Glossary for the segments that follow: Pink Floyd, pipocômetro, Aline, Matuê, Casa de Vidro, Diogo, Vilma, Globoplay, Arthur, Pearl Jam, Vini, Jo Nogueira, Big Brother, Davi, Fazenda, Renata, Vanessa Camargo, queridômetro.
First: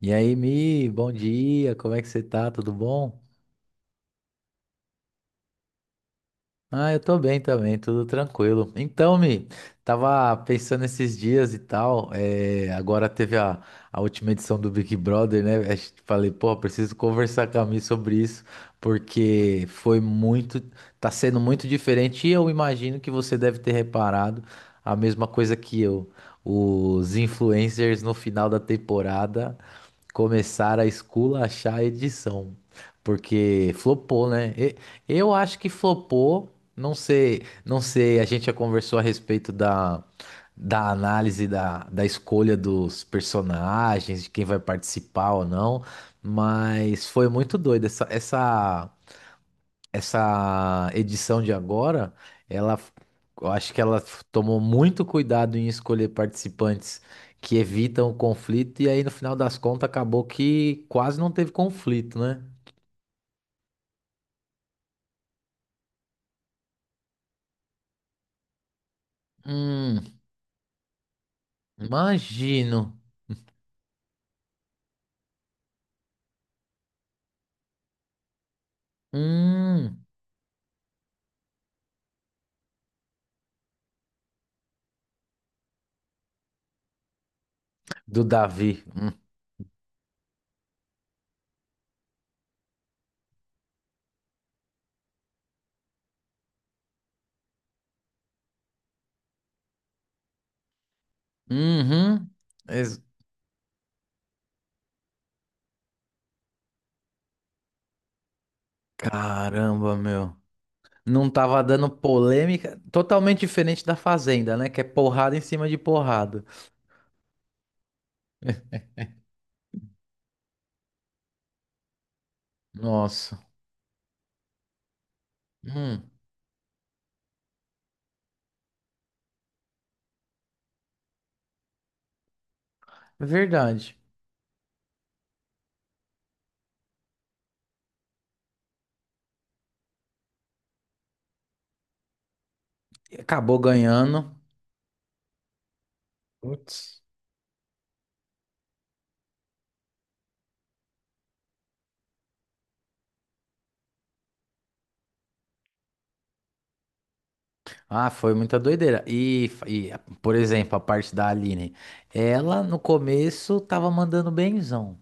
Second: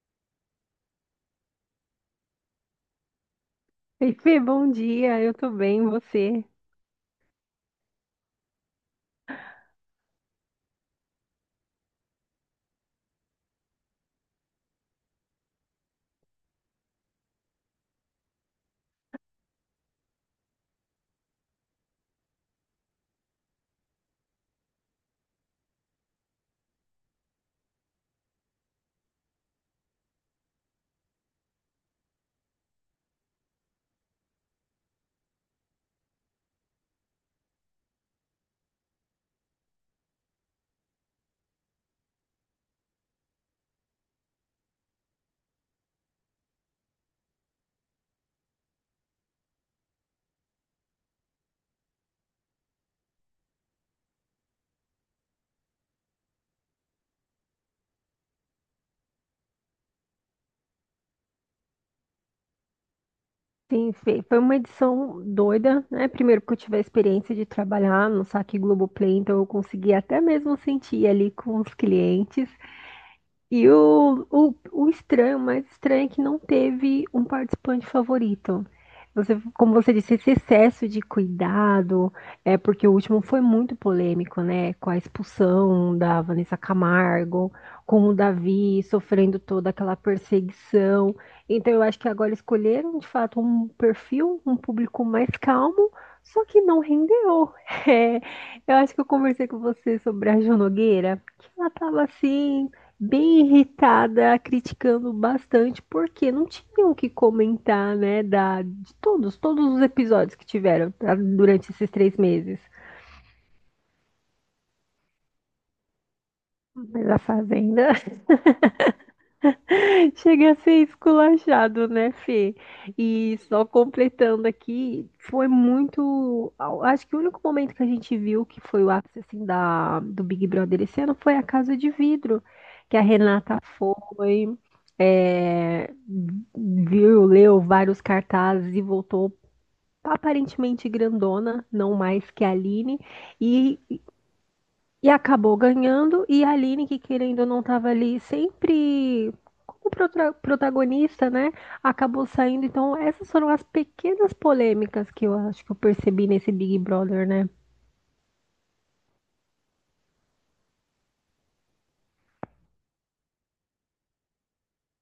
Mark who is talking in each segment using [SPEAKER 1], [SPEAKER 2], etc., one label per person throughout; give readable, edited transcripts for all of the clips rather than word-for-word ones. [SPEAKER 1] E aí, Mi, bom dia, como é que você tá? Tudo bom?
[SPEAKER 2] Oi, Fê, bom dia, eu tô bem, você?
[SPEAKER 1] Ah, eu tô bem também, tudo tranquilo. Então, Mi, tava pensando esses dias e tal, agora teve a última edição do Big Brother, né? Acho que falei, pô, preciso conversar com a Mi sobre isso, porque foi muito, tá sendo muito diferente e eu imagino que você deve ter reparado a mesma coisa que eu. Os influencers no final da temporada começaram a esculachar a edição. Porque flopou, né? Eu acho que flopou. Não sei, não sei, a gente já conversou a respeito da análise da escolha dos personagens, de quem vai participar ou não, mas foi muito doido essa essa edição de agora, ela, eu acho que ela tomou muito cuidado em escolher participantes que evitam o conflito, e aí no final das contas acabou que quase não teve conflito, né?
[SPEAKER 2] Sim, Fê, foi uma edição doida, né? Primeiro porque eu tive a experiência de trabalhar no saque Globoplay, então eu consegui
[SPEAKER 1] Hum,
[SPEAKER 2] até mesmo sentir ali com os clientes.
[SPEAKER 1] imagino.
[SPEAKER 2] E o estranho, o mais estranho é que não teve um participante favorito. Você, como você
[SPEAKER 1] Hum,
[SPEAKER 2] disse, esse excesso de cuidado, é porque o último foi muito polêmico, né? Com a expulsão da Vanessa Camargo, com o
[SPEAKER 1] do Davi.
[SPEAKER 2] Davi sofrendo toda aquela perseguição. Então eu acho que agora escolheram, de fato, um perfil, um público mais calmo, só que não rendeu. É, eu acho que eu conversei com você sobre a Jo Nogueira, que ela tava
[SPEAKER 1] Uhum.
[SPEAKER 2] assim
[SPEAKER 1] Ex-
[SPEAKER 2] bem irritada, criticando bastante, porque não tinham o que comentar, né, de todos, todos os
[SPEAKER 1] Caramba,
[SPEAKER 2] episódios
[SPEAKER 1] meu.
[SPEAKER 2] que tiveram tá,
[SPEAKER 1] Não tava
[SPEAKER 2] durante
[SPEAKER 1] dando
[SPEAKER 2] esses três meses.
[SPEAKER 1] polêmica, totalmente diferente da Fazenda, né? Que é porrada em cima de porrada.
[SPEAKER 2] Mas a Fazenda chega a ser esculachado, né, Fê?
[SPEAKER 1] Nossa.
[SPEAKER 2] E só completando aqui, foi
[SPEAKER 1] Hum,
[SPEAKER 2] muito. Acho que o único momento que a gente viu que foi o ápice assim, do Big Brother esse ano foi a Casa de Vidro, que a Renata
[SPEAKER 1] verdade.
[SPEAKER 2] foi, é, viu, leu vários cartazes e voltou aparentemente grandona, não mais que a Aline,
[SPEAKER 1] E acabou
[SPEAKER 2] e
[SPEAKER 1] ganhando.
[SPEAKER 2] acabou ganhando, e a Aline, que
[SPEAKER 1] Putz.
[SPEAKER 2] querendo ou não estava ali sempre como protagonista, né? Acabou saindo. Então, essas foram as pequenas polêmicas que eu acho que eu percebi nesse Big Brother, né?
[SPEAKER 1] Ah, foi muita doideira. E, por exemplo, a parte da Aline. Ela, no começo, tava mandando benzão.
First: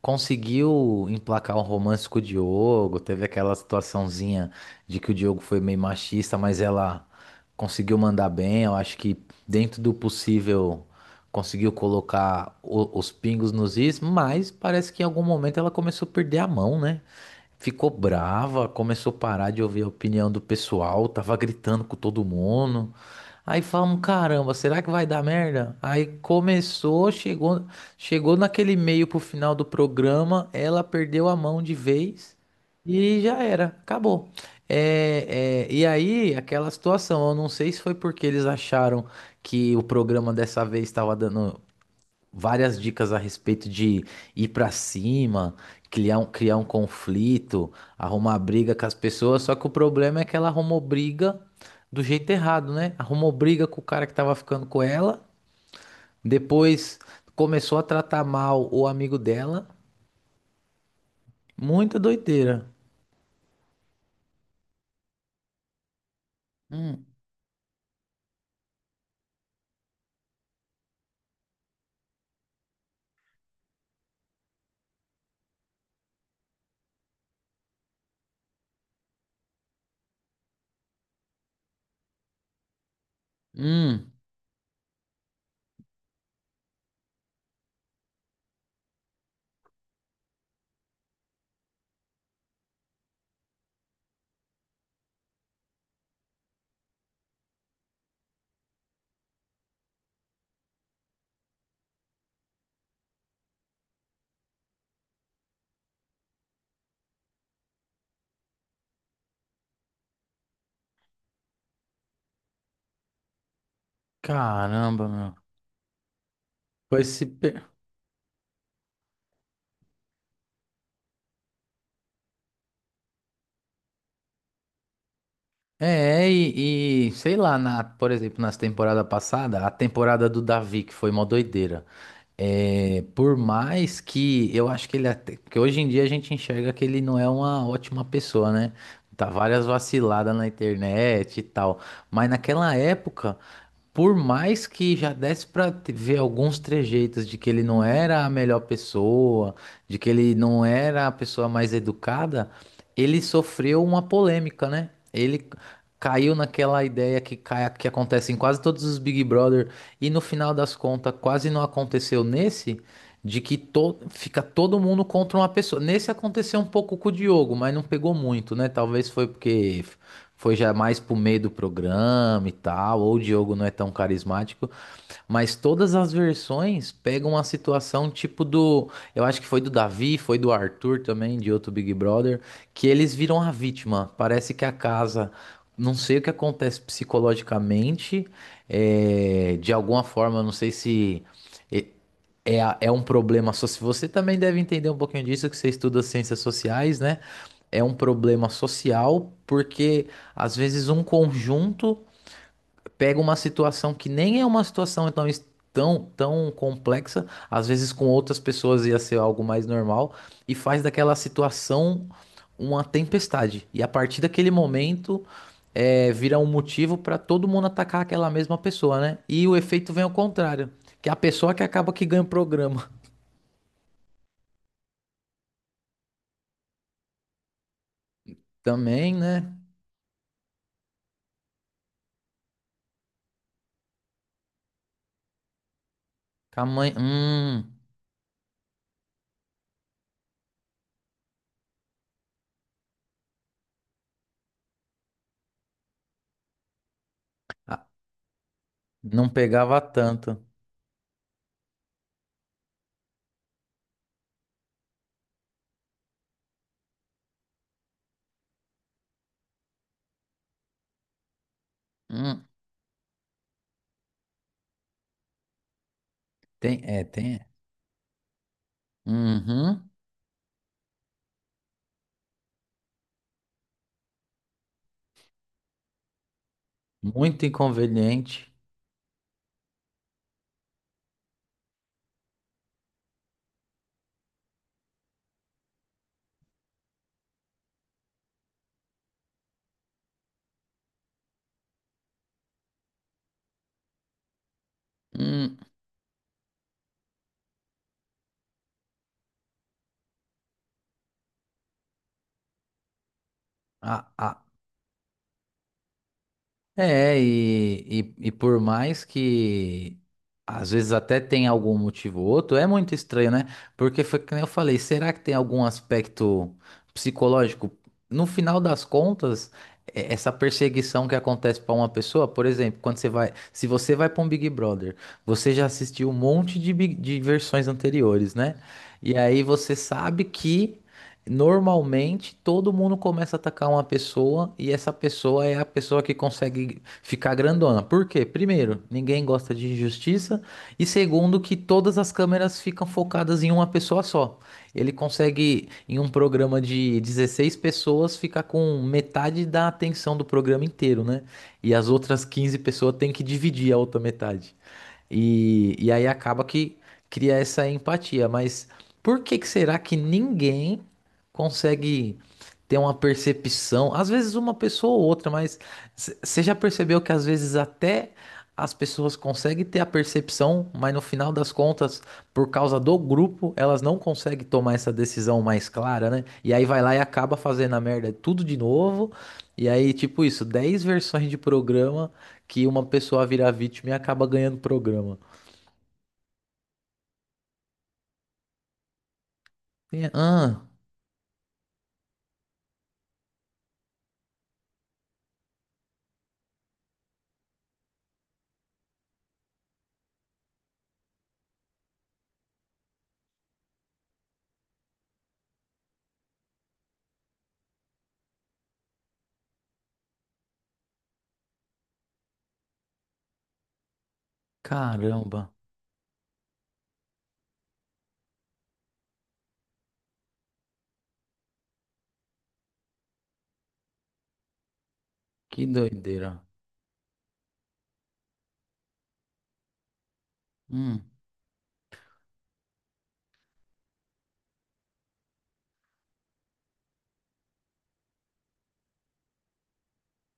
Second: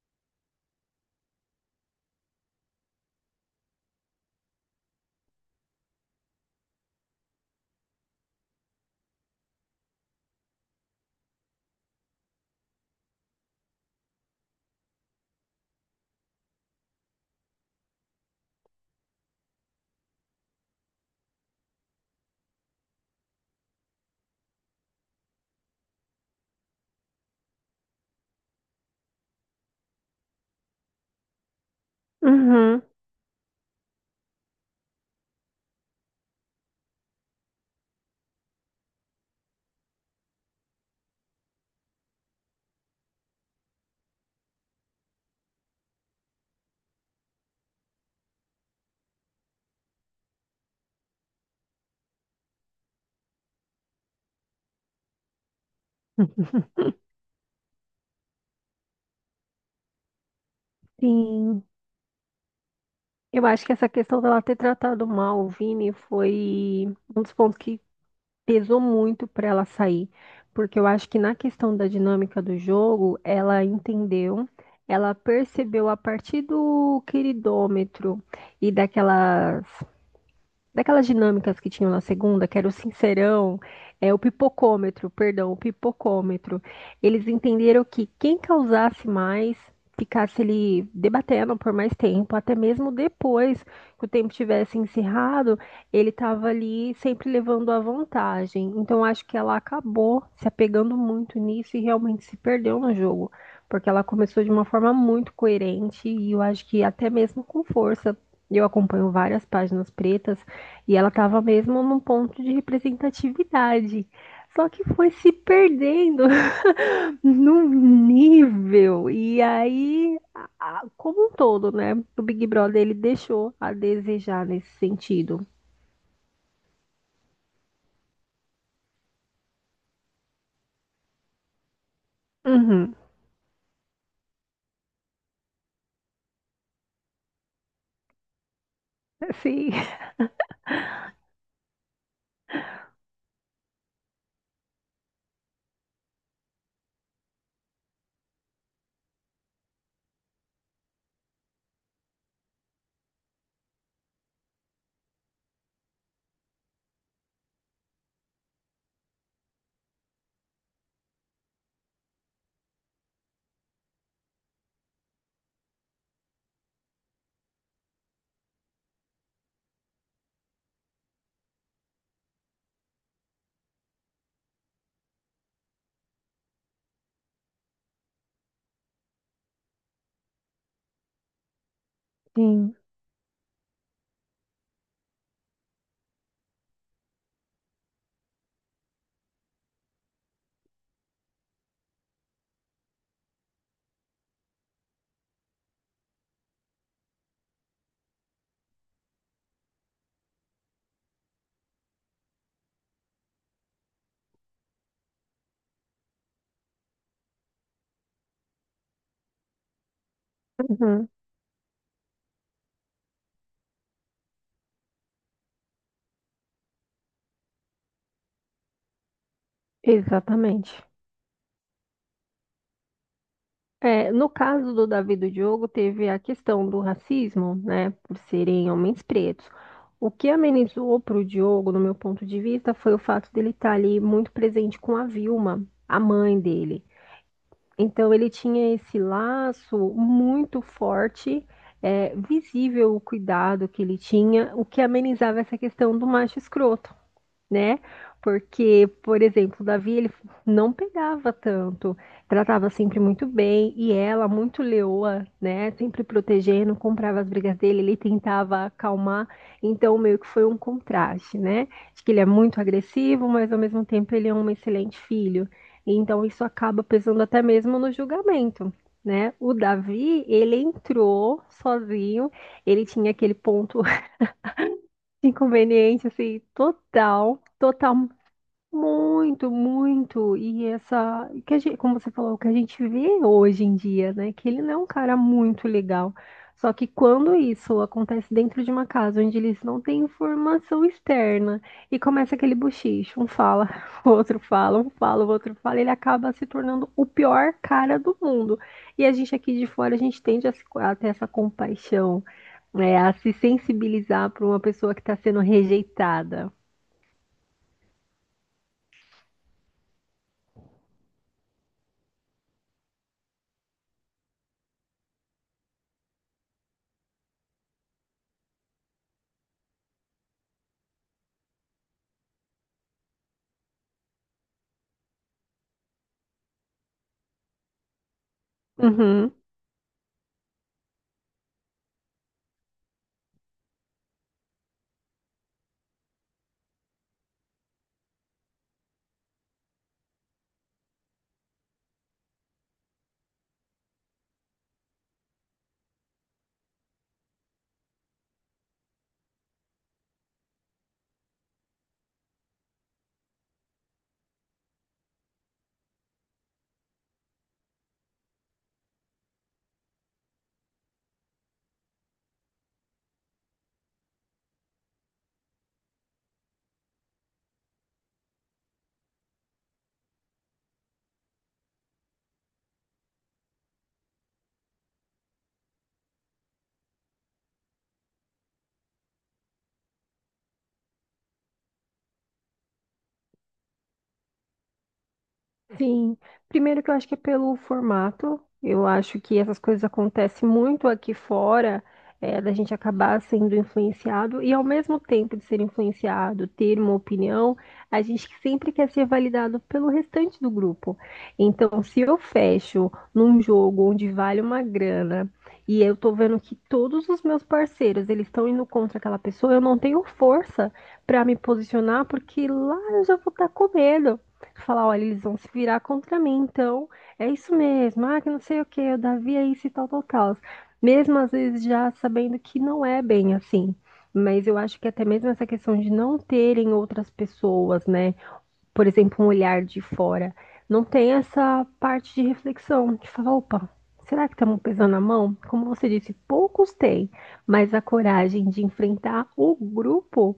[SPEAKER 1] Conseguiu emplacar um romance com o Diogo. Teve aquela situaçãozinha de que o Diogo foi meio machista, mas ela conseguiu mandar bem. Eu acho que, dentro do possível, conseguiu colocar os pingos nos is. Mas parece que em algum momento ela começou a perder a mão, né? Ficou brava, começou a parar de ouvir a opinião do pessoal, tava gritando com todo mundo. Aí falamos, caramba, será que vai dar merda? Aí começou, chegou, chegou naquele meio pro final do programa, ela perdeu a mão de vez
[SPEAKER 2] Uhum.
[SPEAKER 1] e já era, acabou. É, é, e aí, aquela situação, eu não sei se foi porque eles acharam que o programa dessa vez estava dando várias dicas a respeito de ir pra cima, criar um conflito, arrumar briga com as pessoas. Só que o problema é que ela arrumou briga do jeito errado, né? Arrumou briga com o cara que tava ficando com ela, depois começou a tratar mal o amigo dela.
[SPEAKER 2] Sim.
[SPEAKER 1] Muita doideira.
[SPEAKER 2] Eu acho que essa questão dela ter tratado mal o Vini foi
[SPEAKER 1] Hum,
[SPEAKER 2] um dos pontos que pesou muito para ela sair, porque eu acho que na questão da dinâmica do jogo, ela entendeu, ela percebeu a partir do queridômetro e daquelas dinâmicas que tinham na segunda, que era o sincerão,
[SPEAKER 1] hum,
[SPEAKER 2] é, o pipocômetro, perdão, o pipocômetro. Eles entenderam que quem causasse mais ficasse ali debatendo por mais tempo, até mesmo depois que o tempo tivesse encerrado, ele estava ali sempre levando a vantagem. Então acho que ela acabou se apegando muito nisso e realmente se perdeu no jogo. Porque ela começou de uma forma muito coerente e eu acho que até mesmo com força. Eu acompanho várias páginas pretas e ela estava mesmo num ponto de representatividade. Só que
[SPEAKER 1] caramba,
[SPEAKER 2] foi se
[SPEAKER 1] meu.
[SPEAKER 2] perdendo
[SPEAKER 1] Foi se.
[SPEAKER 2] num nível. E aí, como um todo, né? O Big Brother ele deixou a desejar nesse sentido.
[SPEAKER 1] É, e, sei lá, na, por exemplo, nas temporada passada, a temporada do Davi, que foi uma doideira.
[SPEAKER 2] Uhum.
[SPEAKER 1] É, por mais que eu acho que ele até, que hoje em dia a gente enxerga que ele não é uma ótima pessoa, né? Tá várias
[SPEAKER 2] Sim.
[SPEAKER 1] vaciladas na internet e tal. Mas naquela época, por mais que já desse pra ver alguns trejeitos de que ele não era a melhor pessoa, de que ele não era a pessoa mais educada, ele sofreu uma polêmica, né? Ele caiu naquela ideia que, cai, que acontece em quase todos os Big Brother e no final das contas quase não aconteceu nesse, de que to, fica todo mundo contra uma pessoa. Nesse aconteceu um pouco com o Diogo, mas não pegou muito, né? Talvez foi porque foi já mais pro meio do programa e tal, ou o Diogo não é tão carismático, mas todas as versões pegam a situação tipo do. Eu acho que foi do Davi, foi do Arthur também, de outro Big Brother,
[SPEAKER 2] Sim.
[SPEAKER 1] que eles viram a vítima. Parece que a casa. Não sei o que acontece psicologicamente, é, de alguma forma, não sei se é, é um problema. Só se você também deve entender um pouquinho disso, que você estuda ciências sociais, né? É um problema social, porque às vezes um conjunto pega uma situação que nem é uma situação tão, tão complexa, às vezes com outras pessoas ia ser algo mais normal, e faz
[SPEAKER 2] Uhum.
[SPEAKER 1] daquela situação uma tempestade. E a partir daquele momento, é, vira um motivo para todo mundo atacar aquela mesma pessoa, né? E o efeito vem ao contrário,
[SPEAKER 2] Exatamente.
[SPEAKER 1] que é a pessoa que acaba que ganha o programa.
[SPEAKER 2] É, no caso do Davi e do Diogo, teve a questão do racismo, né, por serem homens
[SPEAKER 1] Também,
[SPEAKER 2] pretos.
[SPEAKER 1] né?
[SPEAKER 2] O que amenizou para o Diogo, no meu ponto de vista, foi o fato dele estar ali muito presente com a Vilma, a mãe
[SPEAKER 1] Com a
[SPEAKER 2] dele.
[SPEAKER 1] mãe,
[SPEAKER 2] Então, ele tinha esse laço muito forte, é, visível o cuidado que ele tinha, o que amenizava essa questão do macho escroto, né?
[SPEAKER 1] ah,
[SPEAKER 2] Porque, por
[SPEAKER 1] não
[SPEAKER 2] exemplo,
[SPEAKER 1] pegava
[SPEAKER 2] Davi, ele
[SPEAKER 1] tanto.
[SPEAKER 2] não pegava tanto, tratava sempre muito bem, e ela, muito leoa, né? Sempre protegendo, comprava as brigas dele, ele tentava acalmar, então meio que foi um contraste, né? De que ele é
[SPEAKER 1] Hum,
[SPEAKER 2] muito agressivo, mas ao mesmo tempo ele é um excelente filho. Então isso
[SPEAKER 1] tem,
[SPEAKER 2] acaba
[SPEAKER 1] é,
[SPEAKER 2] pesando
[SPEAKER 1] tem.
[SPEAKER 2] até
[SPEAKER 1] É.
[SPEAKER 2] mesmo no julgamento. Né? O
[SPEAKER 1] Uhum,
[SPEAKER 2] Davi, ele entrou sozinho, ele tinha aquele ponto inconveniente, assim, total,
[SPEAKER 1] muito
[SPEAKER 2] total
[SPEAKER 1] inconveniente.
[SPEAKER 2] muito, muito. E essa, que a gente, como você falou, o que a gente vê hoje em dia, né? Que ele não é um cara muito legal. Só que quando isso acontece dentro de uma casa onde eles não têm informação externa e começa aquele bochicho, um fala, o outro fala, um fala, o outro
[SPEAKER 1] Hum,
[SPEAKER 2] fala, ele acaba se tornando o pior cara do mundo. E a gente aqui de fora, a gente tende a, a ter essa compaixão, né? A se
[SPEAKER 1] Ah,
[SPEAKER 2] sensibilizar
[SPEAKER 1] ah,
[SPEAKER 2] para uma pessoa que está sendo rejeitada.
[SPEAKER 1] é, e por mais que às vezes até tem algum motivo ou outro, é muito estranho, né? Porque foi que nem eu falei, será que tem algum aspecto psicológico? No final das contas, essa perseguição que acontece para uma pessoa, por exemplo, quando você vai, se você vai para um Big Brother, você já assistiu um monte de, de versões anteriores, né? E
[SPEAKER 2] Uhum.
[SPEAKER 1] aí você sabe que. Normalmente, todo mundo começa a atacar uma pessoa e essa pessoa é a pessoa que consegue ficar grandona. Por quê? Primeiro, ninguém gosta de injustiça e segundo, que todas as câmeras ficam focadas em uma pessoa só. Ele consegue, em um programa de 16 pessoas, ficar com metade da atenção do programa inteiro, né? E as outras 15 pessoas têm que dividir a outra metade. E aí acaba que cria essa empatia. Mas por que que será que ninguém consegue ter uma percepção? Às vezes uma pessoa ou outra, mas você já percebeu que às vezes até as pessoas conseguem ter a percepção, mas no final das contas, por causa do grupo, elas não conseguem tomar essa decisão mais clara, né? E aí vai lá e acaba fazendo a merda tudo de novo. E aí, tipo isso, 10 versões de programa que uma pessoa vira vítima e acaba ganhando programa.
[SPEAKER 2] Sim, primeiro que eu acho que é pelo formato, eu acho que essas coisas acontecem
[SPEAKER 1] Ah,
[SPEAKER 2] muito aqui fora, é, da gente acabar sendo influenciado e ao mesmo tempo de ser influenciado, ter uma opinião, a gente sempre quer ser validado pelo restante do grupo. Então, se eu fecho num jogo onde vale uma grana e eu tô vendo que todos os meus parceiros eles estão indo contra aquela pessoa, eu não tenho força para me posicionar porque lá eu já vou estar com medo. Falar, olha, eles vão se
[SPEAKER 1] caramba,
[SPEAKER 2] virar contra mim, então é isso mesmo, ah, que não sei o que, o Davi é isso e tal, tal, tal. Mesmo às vezes já sabendo que não é bem assim. Mas eu acho que até mesmo essa
[SPEAKER 1] que
[SPEAKER 2] questão de não
[SPEAKER 1] doideira.
[SPEAKER 2] terem outras pessoas, né? Por exemplo, um olhar de fora, não
[SPEAKER 1] Hum,
[SPEAKER 2] tem essa parte de reflexão, de falar, opa, será que estamos pesando a mão? Como você disse, poucos têm, mas a coragem de enfrentar o grupo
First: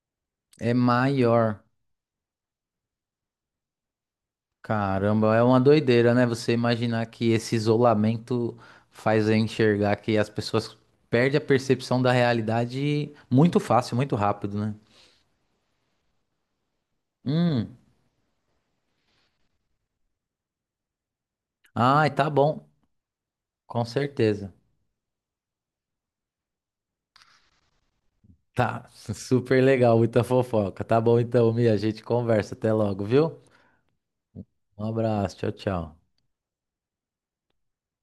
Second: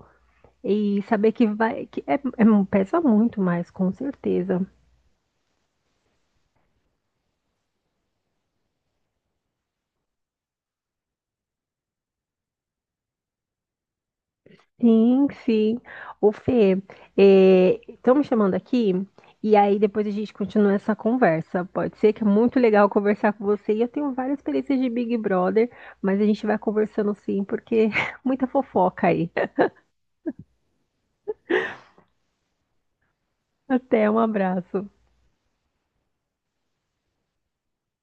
[SPEAKER 1] é
[SPEAKER 2] e saber que
[SPEAKER 1] maior.
[SPEAKER 2] vai, é, um, pesa muito mais, com certeza.
[SPEAKER 1] Caramba, é uma doideira, né? Você imaginar que esse isolamento faz eu enxergar que as pessoas perdem a percepção da realidade muito fácil, muito rápido, né?
[SPEAKER 2] Sim, sim. Ô, Fê,
[SPEAKER 1] Hum,
[SPEAKER 2] estão me chamando aqui e aí depois a gente continua essa conversa. Pode
[SPEAKER 1] ai,
[SPEAKER 2] ser que é
[SPEAKER 1] tá
[SPEAKER 2] muito
[SPEAKER 1] bom,
[SPEAKER 2] legal conversar com você. E
[SPEAKER 1] com
[SPEAKER 2] eu tenho várias
[SPEAKER 1] certeza.
[SPEAKER 2] experiências de Big Brother, mas a gente vai conversando sim, porque muita
[SPEAKER 1] Tá,
[SPEAKER 2] fofoca aí.
[SPEAKER 1] super legal, muita fofoca. Tá bom então, Mia, a gente conversa. Até logo, viu?
[SPEAKER 2] Até, um
[SPEAKER 1] Um
[SPEAKER 2] abraço.
[SPEAKER 1] abraço, tchau, tchau.